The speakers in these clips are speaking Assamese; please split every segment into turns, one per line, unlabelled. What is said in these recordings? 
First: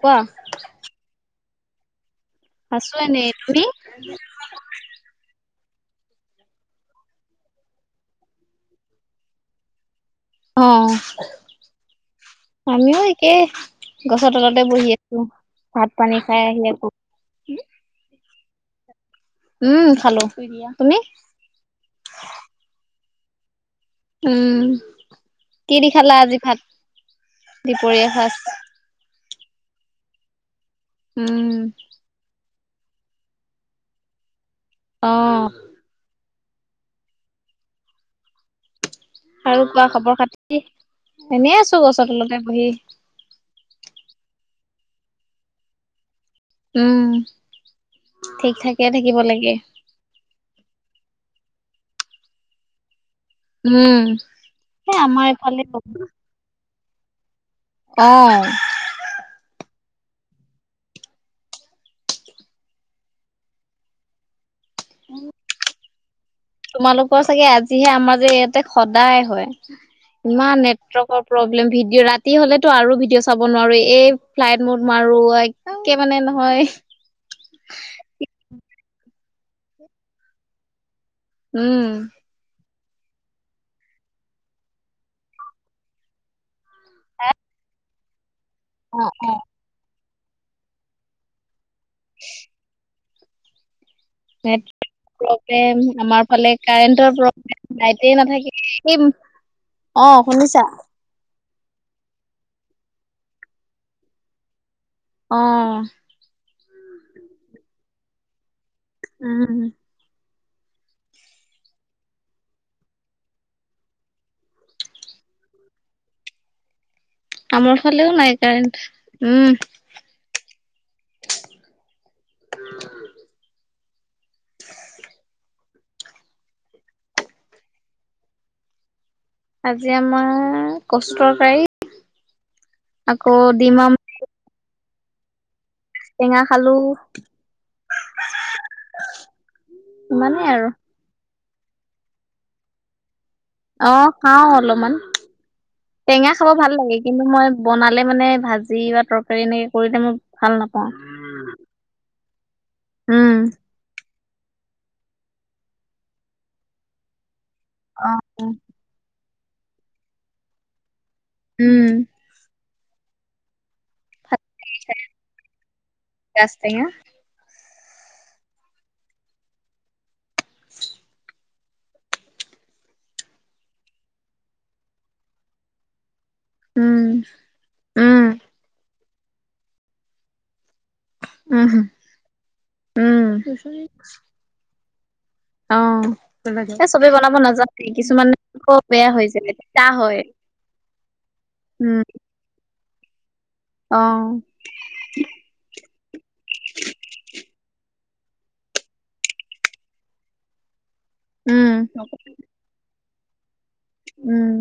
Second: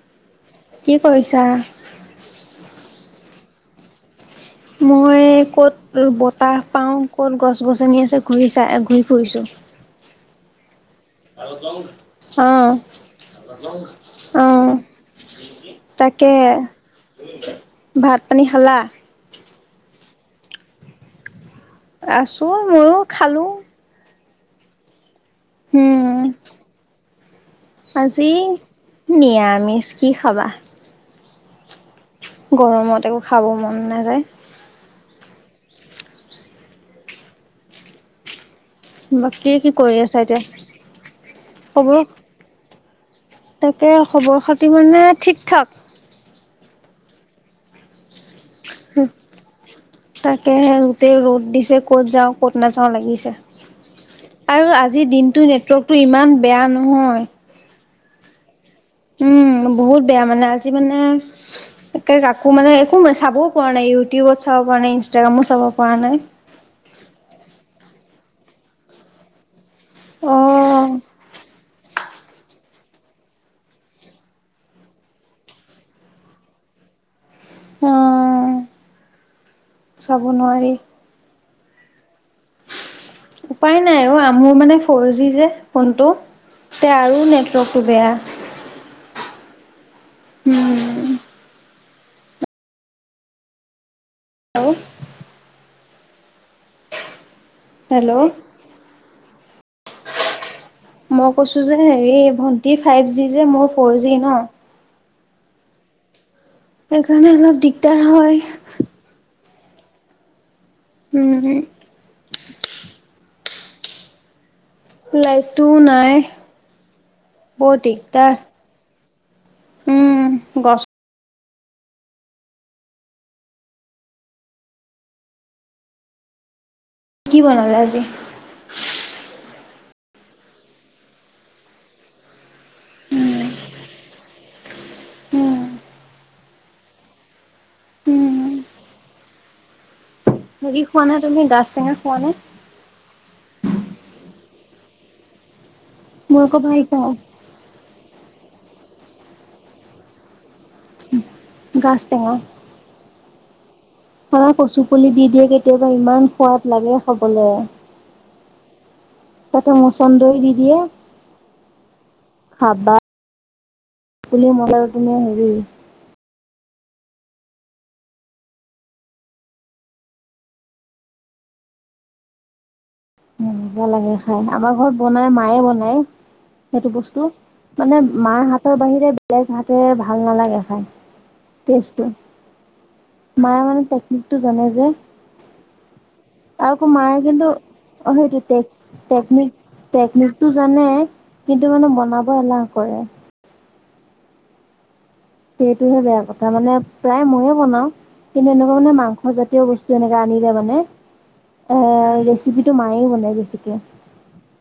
কোৱা
কি কৰিছা?
আছো এনেই তুমি?
মই ক'ত বতাহ পাও ক'ত গছ -গছনি আছে ঘূৰি চাই ঘূৰি ফুৰিছো। [inaudible]
অ',
অ',
আমিও একেই গছৰ তলতে
অ',
বহি আছো। ভাত পানী
তাকে
খাই আহি আকৌ।
ভাত পানী খালা?
উম, খালো শুই দিয়া তুমি?
আছো ময়ো খালো।
উম, কি দি
উম,
খালা আজি ভাত? দুপৰীয়া সাজ?
নিৰামিছ কি খাবা।
উম।
গৰমত একো খাব মন নাযায়।
অহ।
বাকী
আৰু
কি
কোৱা
কৰি
খবৰ
আছা এতিয়া?
খাতি? এনেই আছো
খবৰ
গছৰ তলতে বহি।
তাকে খবৰ খাতি মানে ঠিক-ঠাক।
উম ঠিক থাকে থাকিব লাগে
তাকেহে গোটেই ৰ'দ দিছে। ক'ত যাও, ক'ত নাযাওঁ লাগিছে।
উম
আৰু
এ
আজিৰ
আমাৰ
দিনটো
এইফালে
নেটৱৰ্কটো ইমান বেয়া নহয়।
অ।
উম, বহুত বেয়া মানে আজি মানে একে কাকো মানে একো চাবও পৰা নাই। ইউটিউবত চাব পৰা নাই, ইনষ্টাগ্ৰামো চাব পৰা নাই।
তোমালোকৰ চাগে আজিহে। আমাৰ যে ইয়াতে সদায় হয়। ইমান
অ',
নেটৱৰ্কৰ প্ৰব্লেম ভিডিঅ' ৰা তি হলেতো আৰু ভিডিঅ' চাব নোৱাৰো। এই ফ্লাইট মত মাৰো। একে মানে নহয়।
অ। চাব নোৱাৰি।
উম।
উপায় নাই অ। মোৰ মানে ফ'ৰ জি যে ফোনটো। এয়া আৰু নেটৱৰ্কটো বেয়া।
অ-অ।
উম।
[inaudible]
হেল্ল',
নেটৱৰ্ক প্ৰব্লেম আমাৰ ফালে কাৰেণ্টৰ প্ৰ লাইতে
হেল্ল'।
নাথাকে। অ শুনিছা?
মই কৈছো যে হেৰি ভন্টি ফাইভ জি যে, মোৰ ফ'ৰ জি ন।
অ।
সেইকাৰণে অলপ দিগদাৰ হয়।
উম।
উম। লাইটটো নাই বৰ
আমাৰ ফালেও
দিগদাৰ
নাই। কাৰেণ্ট উম।
উম, গছ
[unintelligible] [inaudible]
কি বনালা আজি?
আজি আমাৰ কচুৰ তৰকাৰী। আকৌ ডিমাম
উম
টেঙা খালো।
উম
ইমানেই আৰু।
বাকী খোৱা নে তুমি গাছ টেঙা খোৱা নে?
অ খাও অলপমান। টেঙা
মই
খাব
আকৌ
ভাল লাগে।
পাওঁ
কিন্তু মই বনালে মানে ভাজ ভাজি বা তৰকাৰী এনেকে কৰিলে মই ভাল নাপাওঁ।
গাছ টেঙা।
উম।
আমাৰ কচু পুলি দি দিয়ে কেতিয়াবা। ইমান সোৱাদ লাগে খাবলে।
অ।
তাতে মচন্দই দি দিয়ে।
উম।
খাবা [inaudible] বুলি মত আৰু তুমি হেৰি
গাজ টেঙা
মজা লাগে খাই আমাৰ ঘৰত বনাই মায়ে বনাই। সেইটো
উম,
বস্তু মানে
উম,
মাৰ হাতৰ বাহিৰে বেলেগ হাতে ভাল নালাগে খাই।
উম,
তেষ্টটো
উম।
মায়ে মানে টেকনিকটো জানে যে আৰু
অ'
আকৌ
চবে
মায়ে
বনাব
কিন্তু
নাজানেই
অ'
কিছুমান
সেইটো
আকৌ বেয়া হৈ যায় তিতা হয়।
টো জানে কিন্তু মানে
উম,
বনাব এলাহ কৰে।
অ'
সেইটোহে বেয়া কথা মানে প্ৰায় ময়ে বনাও কিন্তু এনেকুৱা মানে মাংস জাতীয় বস্তু এনেকে আনিলে মানে
উম,
এ ৰেচিপি টো মায়ে বনাই বেছিকে।
উম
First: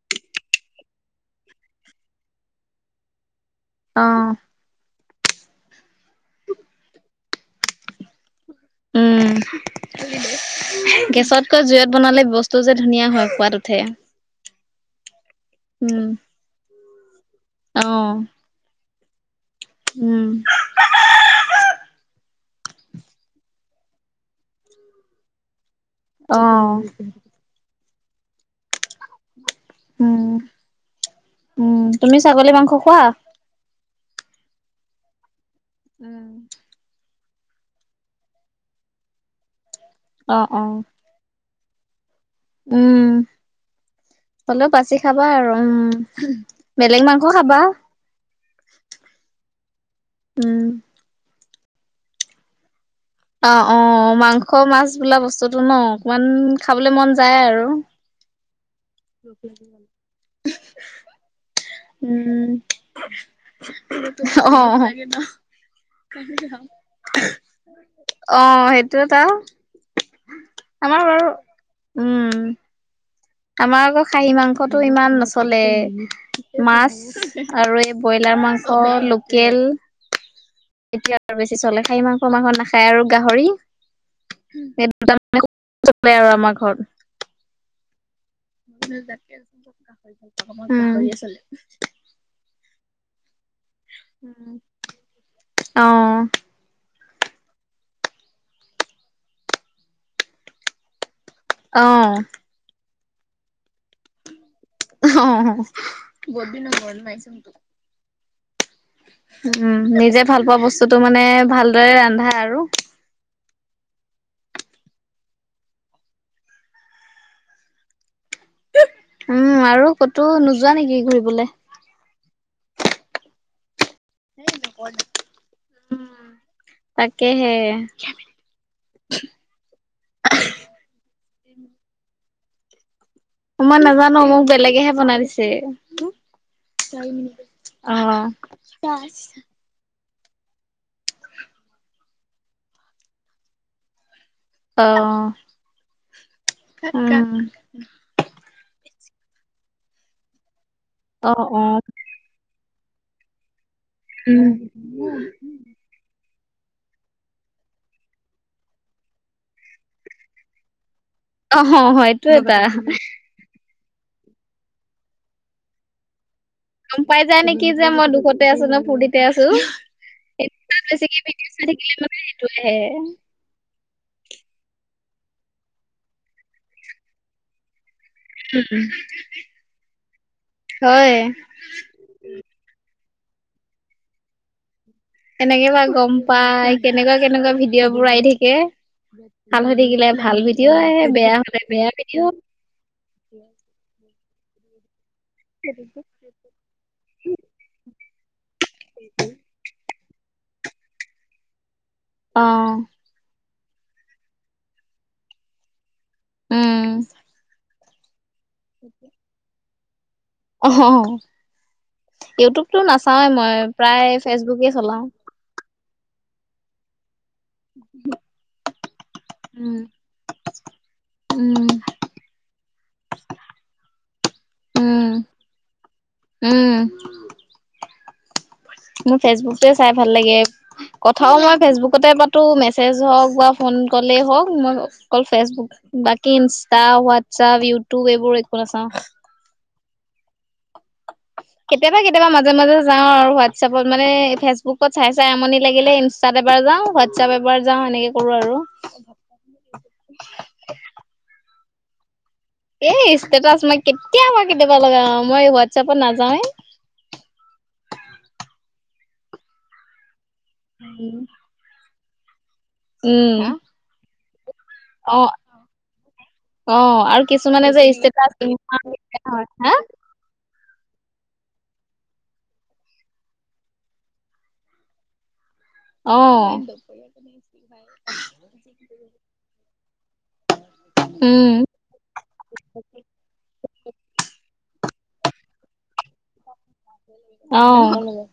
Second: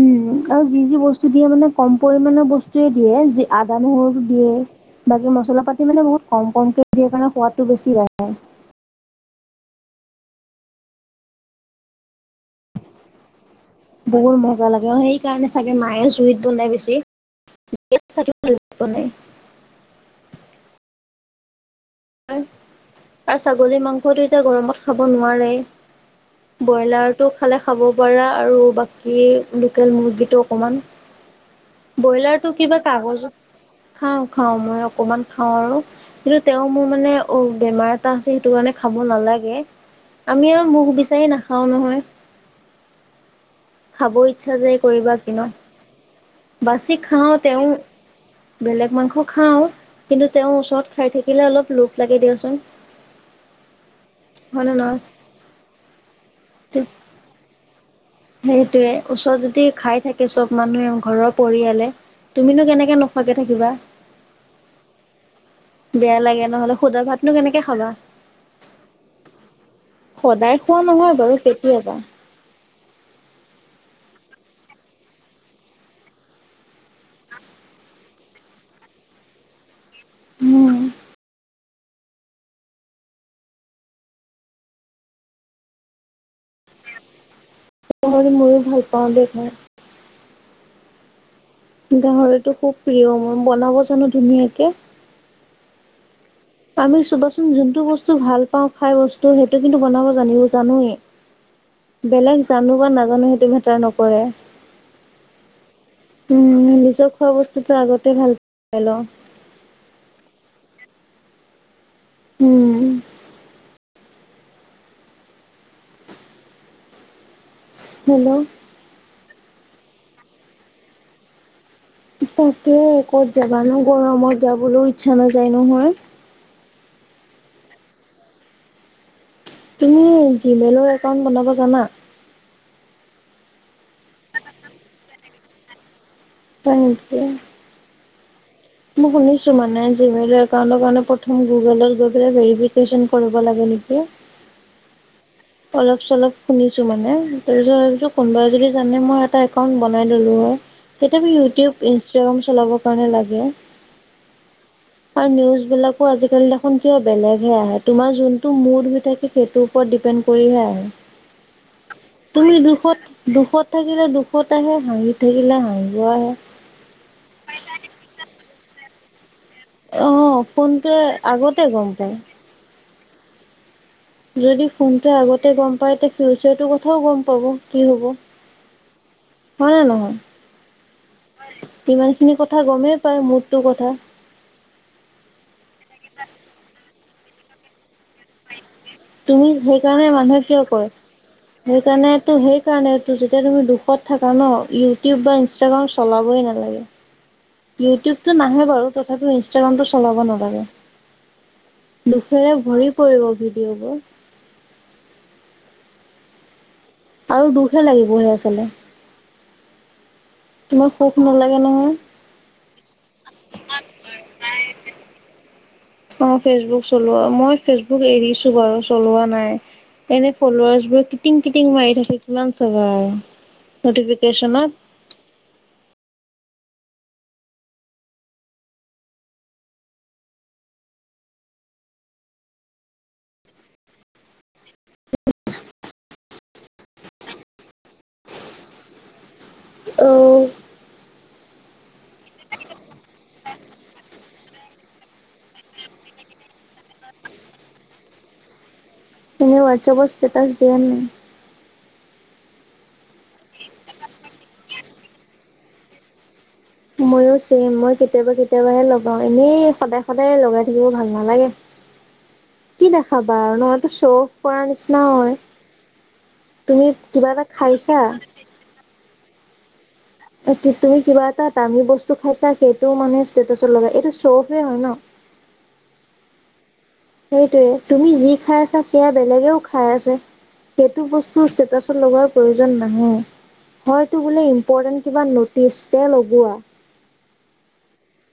উম আৰু যি যি বস্তু দিয়ে মানে কম পৰিমণৰ বস্তুয়ে দিয়ে। আদা নহৰু
অ',
দিয়ে। বাকী মছলা পাতি মানে বহুত কম কমকে দিয়ে কাৰণে সোৱাদটো বেছি লাগে।
উম গেছতকৈ জুইত বনালে বস্তু যে ধুনীয়া হয় খোৱাদ।
বহুত মজা লাগে অ' সেইকাৰণে চাগে মায়ে জুইত ব নাই বেছি।
অহ
পনে
উম
আৰু ছাগলী মাংসটো এতিয়া গৰমত খাব নোৱাৰে।
অ',
ব্ৰইলাৰতটো খালে খাব পাৰা আৰু বাক- স লোকেল
উম,
মুৰ্গীটো অকমান
উম, তুমি ছাগলী
ব্ৰইলাৰটো
মাংস
কিবা
খোৱা?
কাগজত খাওঁ খাওঁ। মই অকমান খাওঁ আৰু
উম,
কিন্তু তেওঁ মোৰ মানে অ' বেমাৰ এটা আছে সেইটো কাৰণে খাব নালাগে
অ',
আমি আৰু
অ',
মুখ বিচাৰি নাখ- খাওঁ নহয়।
উম
খাব ইচ্ছা
হ'লেও
যায়
বাচি
কৰিবা
খাবা
কিনো
আৰু উম
বাচি
বেলেক মাংস
খাওঁ
খাবা?
তেওঁ বেলেগ মাংস খাওঁ কিন্তু তেওঁ
উম।
ওচৰত খাই থাকিলে অলপ লোপ লাগে দিয়াচোন।
অ' অ' মাংস
হয় নে
মাছ
নহয়?
বোলা বস্তুটো ন অকমান খাবলে মন যায় আৰু।
সেই টোৱে, ওচৰত যদি খাই থাকে চব মানুহে ঘৰৰ পৰিয়ালে,
উম
তুমিনো কেনেকে নোখোৱাকে থাকিবা?
অ।
বেয়া লাগে নহ'লে সুদা ভাতনো কেনেকে খাবা।
অ সেইটো এটা।
সদায় খোৱা নহয় বাৰু কেতিয়াবা।
উম, আমাৰ আকৌ খাহী মাংসটো ইমান নচলে। মাছ আৰু এই ব্ৰইলাৰ মাংস লোকেল।
উম
এতিয়া পিছলে খাই মাংস মাংস নাখায় আৰু গাহৰি। সেই দুটা [unintelligible] আমাৰ ঘৰত।
হ ময়ো ভাল পাওঁ দেই খাই।
হম।
গাহৰিতো খুব প্ৰিয়। মই বনাব জানো ধুনীয়াকে।
অ'।
আমি চবাচোন যোনটো বস্তু ভাল পাওঁ। খাই বস্তু সেইটো কিন্তু বনাব জানিব জানোৱে।
অ', অ',
বেলেগ জানো বা নাজানো সেইটো মেটাৰ নক ৰে। নিজৰ খোৱা বস্তুটো আগতে ভাল পাই লওঁ
উম। নিজে ভাল পোৱা বস্তুটো মানে ভালদৰে ৰান্ধা আৰু।
উম হয় না।
উম আৰু ক'তো নোযোৱা নেকি ঘূৰিবলে?
তাকে কত যাবা নো? গৰমত যাবলৈও ইচ্ছা নাযায় নহয়।
তাকেহে।
তুমি জিমেইলৰ একাউণ্ট বনাব জানা?
মই নাজানো। মোক বেলেগেহে বনাই দিছে।
হয় নেকি?
অ।
মই শুনিছো মানে। জিমেইলৰ একাউণ্টৰ কাৰণে প্ৰথম গুগলত গৈ পেলাই ভেৰিফিকেচন কৰিব লাগে নেকি?
অ।
অলপ চলপ শুনিছো মানে। তাৰপিছত ভাবিছো কোনোবাই যদি জানে মই এটা একাউন্ট বনাই ললো হয়। তেতিয়া
অ অ
ইউটিউব, ইনষ্টাগ্ৰাম চলাব কাৰণে লাগে
উম
আৰু নিউজ বিলাকো আজিকালি দে খুন কিয় বেলেগহে আহে। তোমাৰ যোনটো মুড হৈ থাকে সেইটোৰ ওপৰত ডিপেণ্ড কৰিহে
অ
আহে।
হয়তো
তুমি
এটা
দুখত দুখত থাকিলে দুখত আহে, হাঁহি থাকিলে হাঁহিব আহে।
গম পাই যায় নেকি যে মই দুখতে আছো নে ফূৰ্তিতে আছো।
অ ফোনটোৱে আগতে গম পায়
[unintelligible]
যদি ফোনটো আগতে গম পায় তেতিয়া ফিউচাৰটো কথাও গম পাব। কি হ'ব? হয় নে নহয়?
হয়।
ইমান খিনি কথা গমেই পাই মোডটোৰ কথা।
কেনেকে বা গম পাই? কেনেকুৱা কেনেকুৱা ভিডিঅ' বোৰ আহি থাকে।
তুমি
ভাল হৈ
সেইকাৰণে
থাকিলে ভাল
মানুহে কিয়
ভিডিঅ'
কয়?
আহে বেয়া হলে বেয়া ভিডিঅ'
সেইকাৰণেটো সেইকাৰণেটো যেতিয়া তুমি দুখত থকা ন ইউটিউব বা ইনষ্টাগ্ৰাম চলাবই নালাগে। ইউটিউবটো নাহে বাৰু তথাপিও ইনষ্টাগ্ৰামটো চলাব নালাগে।
অ
দুখেৰে ভৰি পৰিব ভিডিঅ'বোৰ।
উম
আৰু দুখহে লাগিব চালে
[unintelligible] অ
তোমাৰ সুখ নালাগে নহয়।
ইউটিউবটো নাচাওৱে মই প্ৰায় ফেচবুকে চলাও।
অ, ফেচবুক চলোৱা। মই ফেচবুক এৰিছো বাৰু চলোৱা নাই।
উম,
এনে ফলৱাৰ্চবোৰ কিটিং কিটিং
উম,
মাৰি থাকে, কিমান চাবা আৰু।
উম,
নটিফিকেশ্যনত।
উম। মোৰ ফেচবুকটোৱে চাই ভাল লাগে। কথাও মই ফেচবুকতে পাতো, মেছেজ হওঁক বা ফোন কল হওঁক মই অকল ফেচবুক বাকী ইনষ্টা, হোৱাটছআপ, ইউটিউব এইবোৰ একো নাচাওঁ।
অ।
কেতিয়াবা কেতিয়াবা মাজে - মাজে যাও আৰু হোৱাটছএপত মানে ফেচবুকত চাই - চাই আমনি লাগিলে ইনষ্টাতে এবাৰ যাও হোৱাটছাপ এবাৰ যাওঁ সেনেকে কৰো আৰু।
এনে ৱাটচাপত ষ্টেটাচ দিয়া নে নাই?
এ ষ্টেটাছ মই কেতিয়াবা-কেতিয়াবা লগাও। মই হোৱাটছাপত নাযাওৱেই।
ময়ো ছেম। মই কেতিয়াবা কেতিয়াবাহে লগাওঁ। এনেই সদায় সদায় লগাই থাকিব ভাল নালাগে। কি দেখাবা আৰু ন চৌ
অ-অ
তুমি
আৰু
কিবা এটা
কিছুমানে যে
খাইছা
ষ্টেটাছ হয় হা
তুমি কিবা এটা দামী বস্তু খাইছা সেইটো মানে ষ্টেটাচত লগা এইটো চৌ অফে হয় ন? [inaudible]
অ।
সেইটোৱে, তুমি যি খাই আছা সেয়া বেলেগেও খাই আছে। সেইটো বস্তু
উম
ষ্টেটাছত লগোৱা প্ৰয়োজন নাহে। বোলে হয়টো বোলে ইনপৰ্তেন্ত কিবা ন'টিছ।
অ',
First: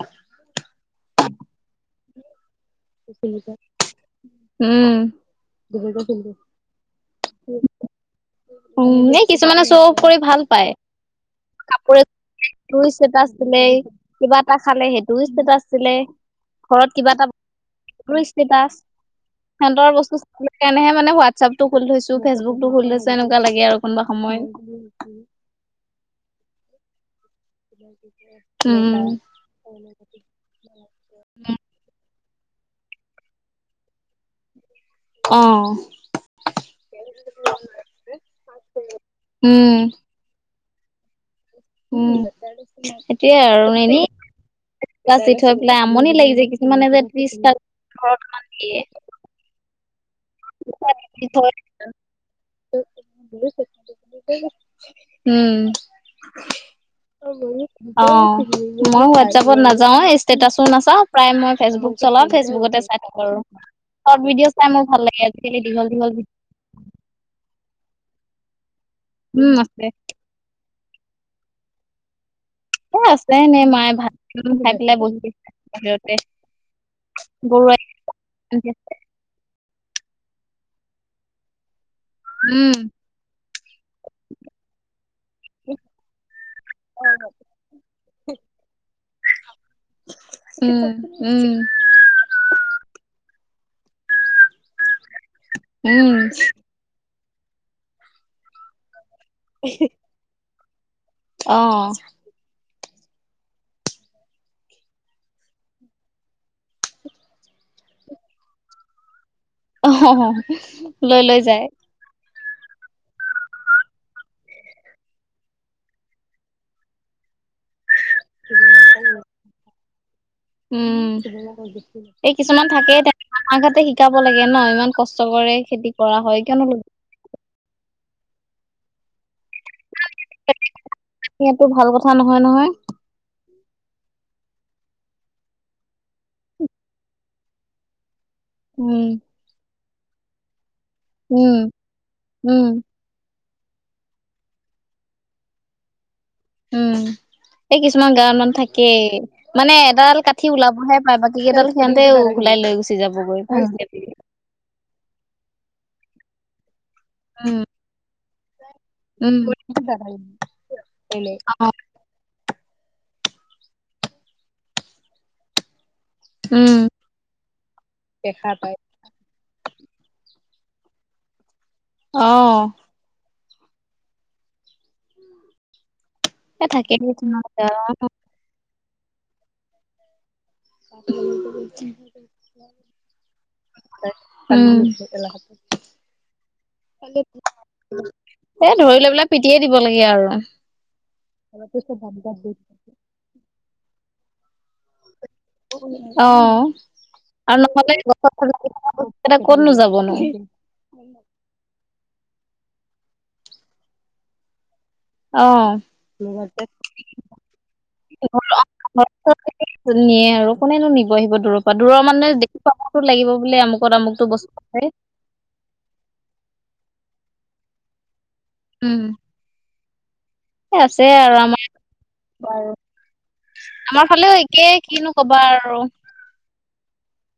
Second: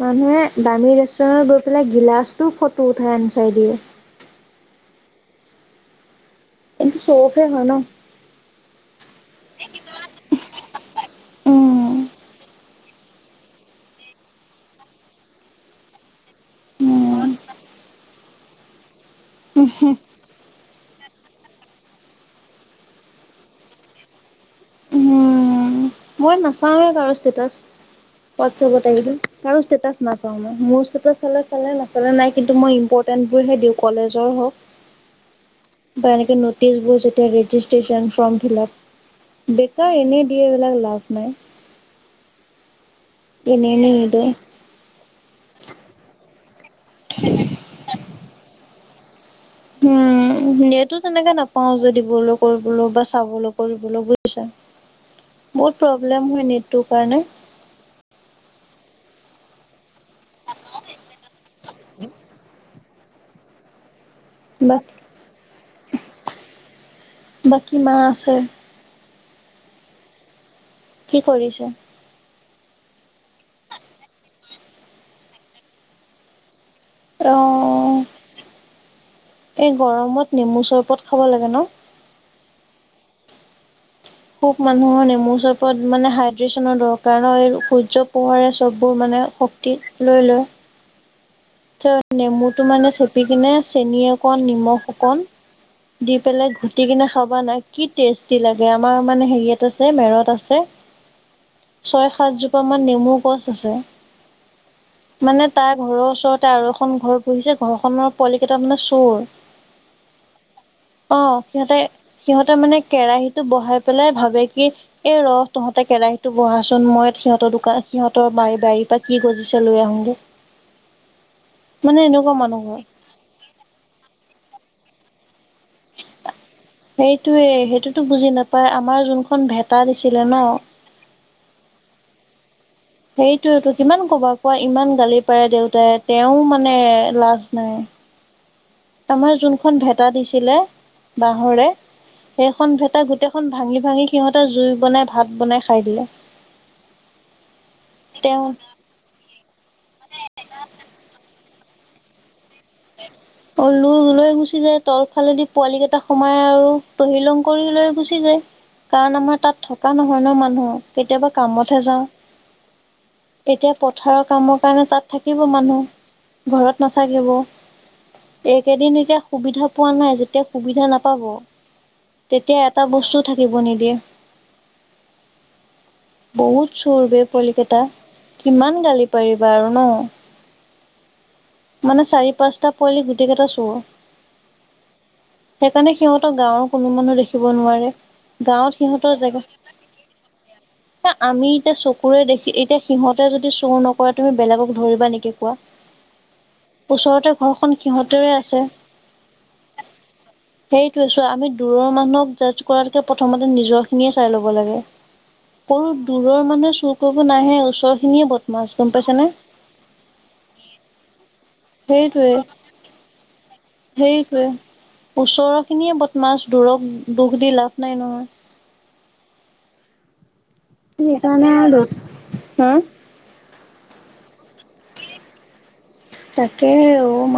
মানুহে দামী ৰেষ্টুৰেতত গৈ। পেলাই গিলাচটো ফটো উঠাই আন চাই দিয়ে।
দূহেজাৰ চিমটো [unintelligible]
এইটো চৌ অফে হয় ন।
উম, এ কিছুমানে চৌ অফ কৰি ভাল পায় কাপোৰ সেইটো ষ্টেটাছ দিলে কিবা এটা খালে সেইটো ষ্টেটাছ দিলে। ঘৰত কিবা এটা ষ্টেটাছ বস্তু সেইকাৰণেহে মানে হোৱাটচাপটো খুলি থৈছো ফেচবুকটো খুলি থৈছো এনেকুৱা লাগে আৰু কোনোবা সময়।
উম, মই নাচাওৱে কাৰো ষ্টেটাছ
উম
ৱাটচাপত কৰো ষ্টেটাছ নেচাও মই মোৰ ষ্টেটাছ চালে - চালে নেচালে নাই। কিন্তু মই ইম্পৰ্টেণ্টবোৰহে দিও কলেজৰ হওক।
অ
বা এনেক নটিচ বোৰ যেতিয়া ৰেজিষ্ট্ৰন ফৰ্ম ফিলপ
উম
বেকাৰ এনে দিয়ে। এইবিলাক লাভ নাই।
উম, হেতিয়ে আৰু এনে দি থৈ পেলাই আমনি লাগি যায়। মানে যে ত্ৰিশতা ঘৰত মান দিয়ে।
উম সেইটো তেনেকে নাপাও যে দিবলৈ কৰিবলৈ বা চাবলৈ কৰিবলৈ বুইছা।
উম
বহুত প্ৰব্লেম হয় নেটটোৰ কাৰণে।
অ মই হোৱাটছাপত নেযাও ষ্টেটাচো নাচাও প্ৰায় মই ফেচবুক চলাও ফেচবুকতে চাই থাকো আৰু চৰ্ত ভিডিঅ' চাই মোৰ ভাল
বাকী
লাগে। সেইখিনি দীঘল - দীঘল।
বাকী মা আছে।
উম, আছে।
কি কৰিছে?
এ আছে এনে মায়ে ভাত খাই পেলাই বহি আছে বাহিৰতে। গৰুৱাই
অ' এই গৰমত নেমু চৰবত খাব লাগে ন।
উম
সুখ মানুহৰ নেমুৰ চৰৰত মানে হাইড্ৰেচনৰ দৰকাৰ এই সূৰ্য পোহৰে চববোৰ মানে। শক্তি লৈ লয়।
উম উম
নেমু টো মানে চেপি কিনে চেনীয়ে অকণ নিমখ অকন দি
উম
পেলাই ঘুটি কেনে খাবানা কি টেষ্টি লাগে। মানে হেৰিয়াত আছে মেৰত আছে।
অহ
মাৰ নেমু গছ আছে মানে তাৰ ঘৰৰ ওচৰত এটা আৰু এখন ঘৰত বহিছে ঘৰখনৰ পোৱালি কেইটা মানে চোৰ
অ, লৈ - লৈ যায়।
সিহতে মানে কেৰাহীটো বহাই পেলাই ভাবে কি এই ৰস তহতে কেৰাহীটো বহাচোন মই। সিহতৰ দোকান সিহতৰ বাৰি - বাৰিৰ পৰা কি গজিছে লৈ আহোগৈ।
উম, এই কিছুমান
মানুহঘৰ
থাকেই তেনে আমাৰ ঘাতে শিকাব লাগে ন ইমান। কষ্ট কৰে খেতি কৰা হয় কিয়নো ল
টো বুজি নাপাই আমাৰ যোনখন ভেটা দিছিলে ন।
কোৱা নহয় - নহয়।
সেইটো কিমান ক'বা কোৱা ইমান গালি পাৰে দেউতাই তেও মানে লাজ নাই।
উম,
আমাৰ যোনখন ভেটা দিছিলে
উম,
বাহৰে
উম,
সেইখন ভেটা গোটেই খন ভাঙি - ভাঙি সিহতেৰ জুই বনাই ভাত বনাই খাই দিলে।
উম, এই কিছুমান গাও
তেওঁ
মানে থাকেই। মানে এডাল কাঠি ওলাবহে পায় বাকী কেইডাল সিহতে ওলাই লৈ গুচি যাবগৈ ভ
তলফালেদি পোৱালি কেইটা সোমাই আৰু তহিলং
উম,
কৰি লৈ গুচি যায়। কাৰণ
উম,
আমাৰ তাত থকা নহয় ন মানুহ কেতিয়াবা
অ',
কামতহে যাও। এতিয়া পথাৰৰ কামৰ কাৰণে তাত থাকিব মানুহ
উম,
ঘৰত নাথাকিব এইকেদিন এতিয়া সুবিধা পোৱা নাই যেতিয়া সুবিধা নাপাব তেতিয়া
অ',
এটা বস্তু থাকিব নিদিয়ে।
এ
বহুত
থাকে
চোৰ বে পোৱালিকেইতা কিমান গালি পাৰিবা আৰু ন
ত
মানে চাৰি পাঁচটা পোৱালি গোটেই কেইটা চুৰ
উম,
সেইকাৰণে সিহঁতক গাঁৱৰ কোনো মানুহ দেখিব নোৱাৰে।
এ
গাঁৱত
ধৰি লৈ
সিহঁতৰ
পেলাই
জেগা
পিটিয়ে দিব লাগে আৰু
এ আমি এতিয়া চকুৰে দেখি এতিয়া সিহঁতে যদি চুৰ নকৰে তুমি বেলেগক ধৰিবা নেকি? কোৱা
অ
ওচৰতে
আৰু
ঘৰখন
নহ'লে
সিহঁতৰে
গছ কতনো যাবনো?
সেইটো ছোৱা আমি দূৰৰ মানুহক জাজ কৰাতকে প্ৰথমতে নিজৰ খিনিয়ে চাই লব লাগে।
অ'।
কৰো দূৰৰ মানুহে চুৰ কৰিব নাহে ওচৰ খিনিয়ে বদমাছ গম পাইছেনে?
নিয়ে আৰু কোনেনো নিব আহিব দূৰত বা দূৰৰ
সেইটোৱে
মানুহে দেখুৱাবতো লাগিব, লাগিব বুলি আমুকত আমুকতো
সেইটোৱে
বস্তু আছে
ওচৰৰ খিনিয়ে বদমাছ দূৰক দুখ দি লাভ নাই নহয়।
উম আছে আৰু ইয়াত আমাৰ
হা
বাৰু আমাৰ ফালেও একেই কিনো কবা আৰু
একে অ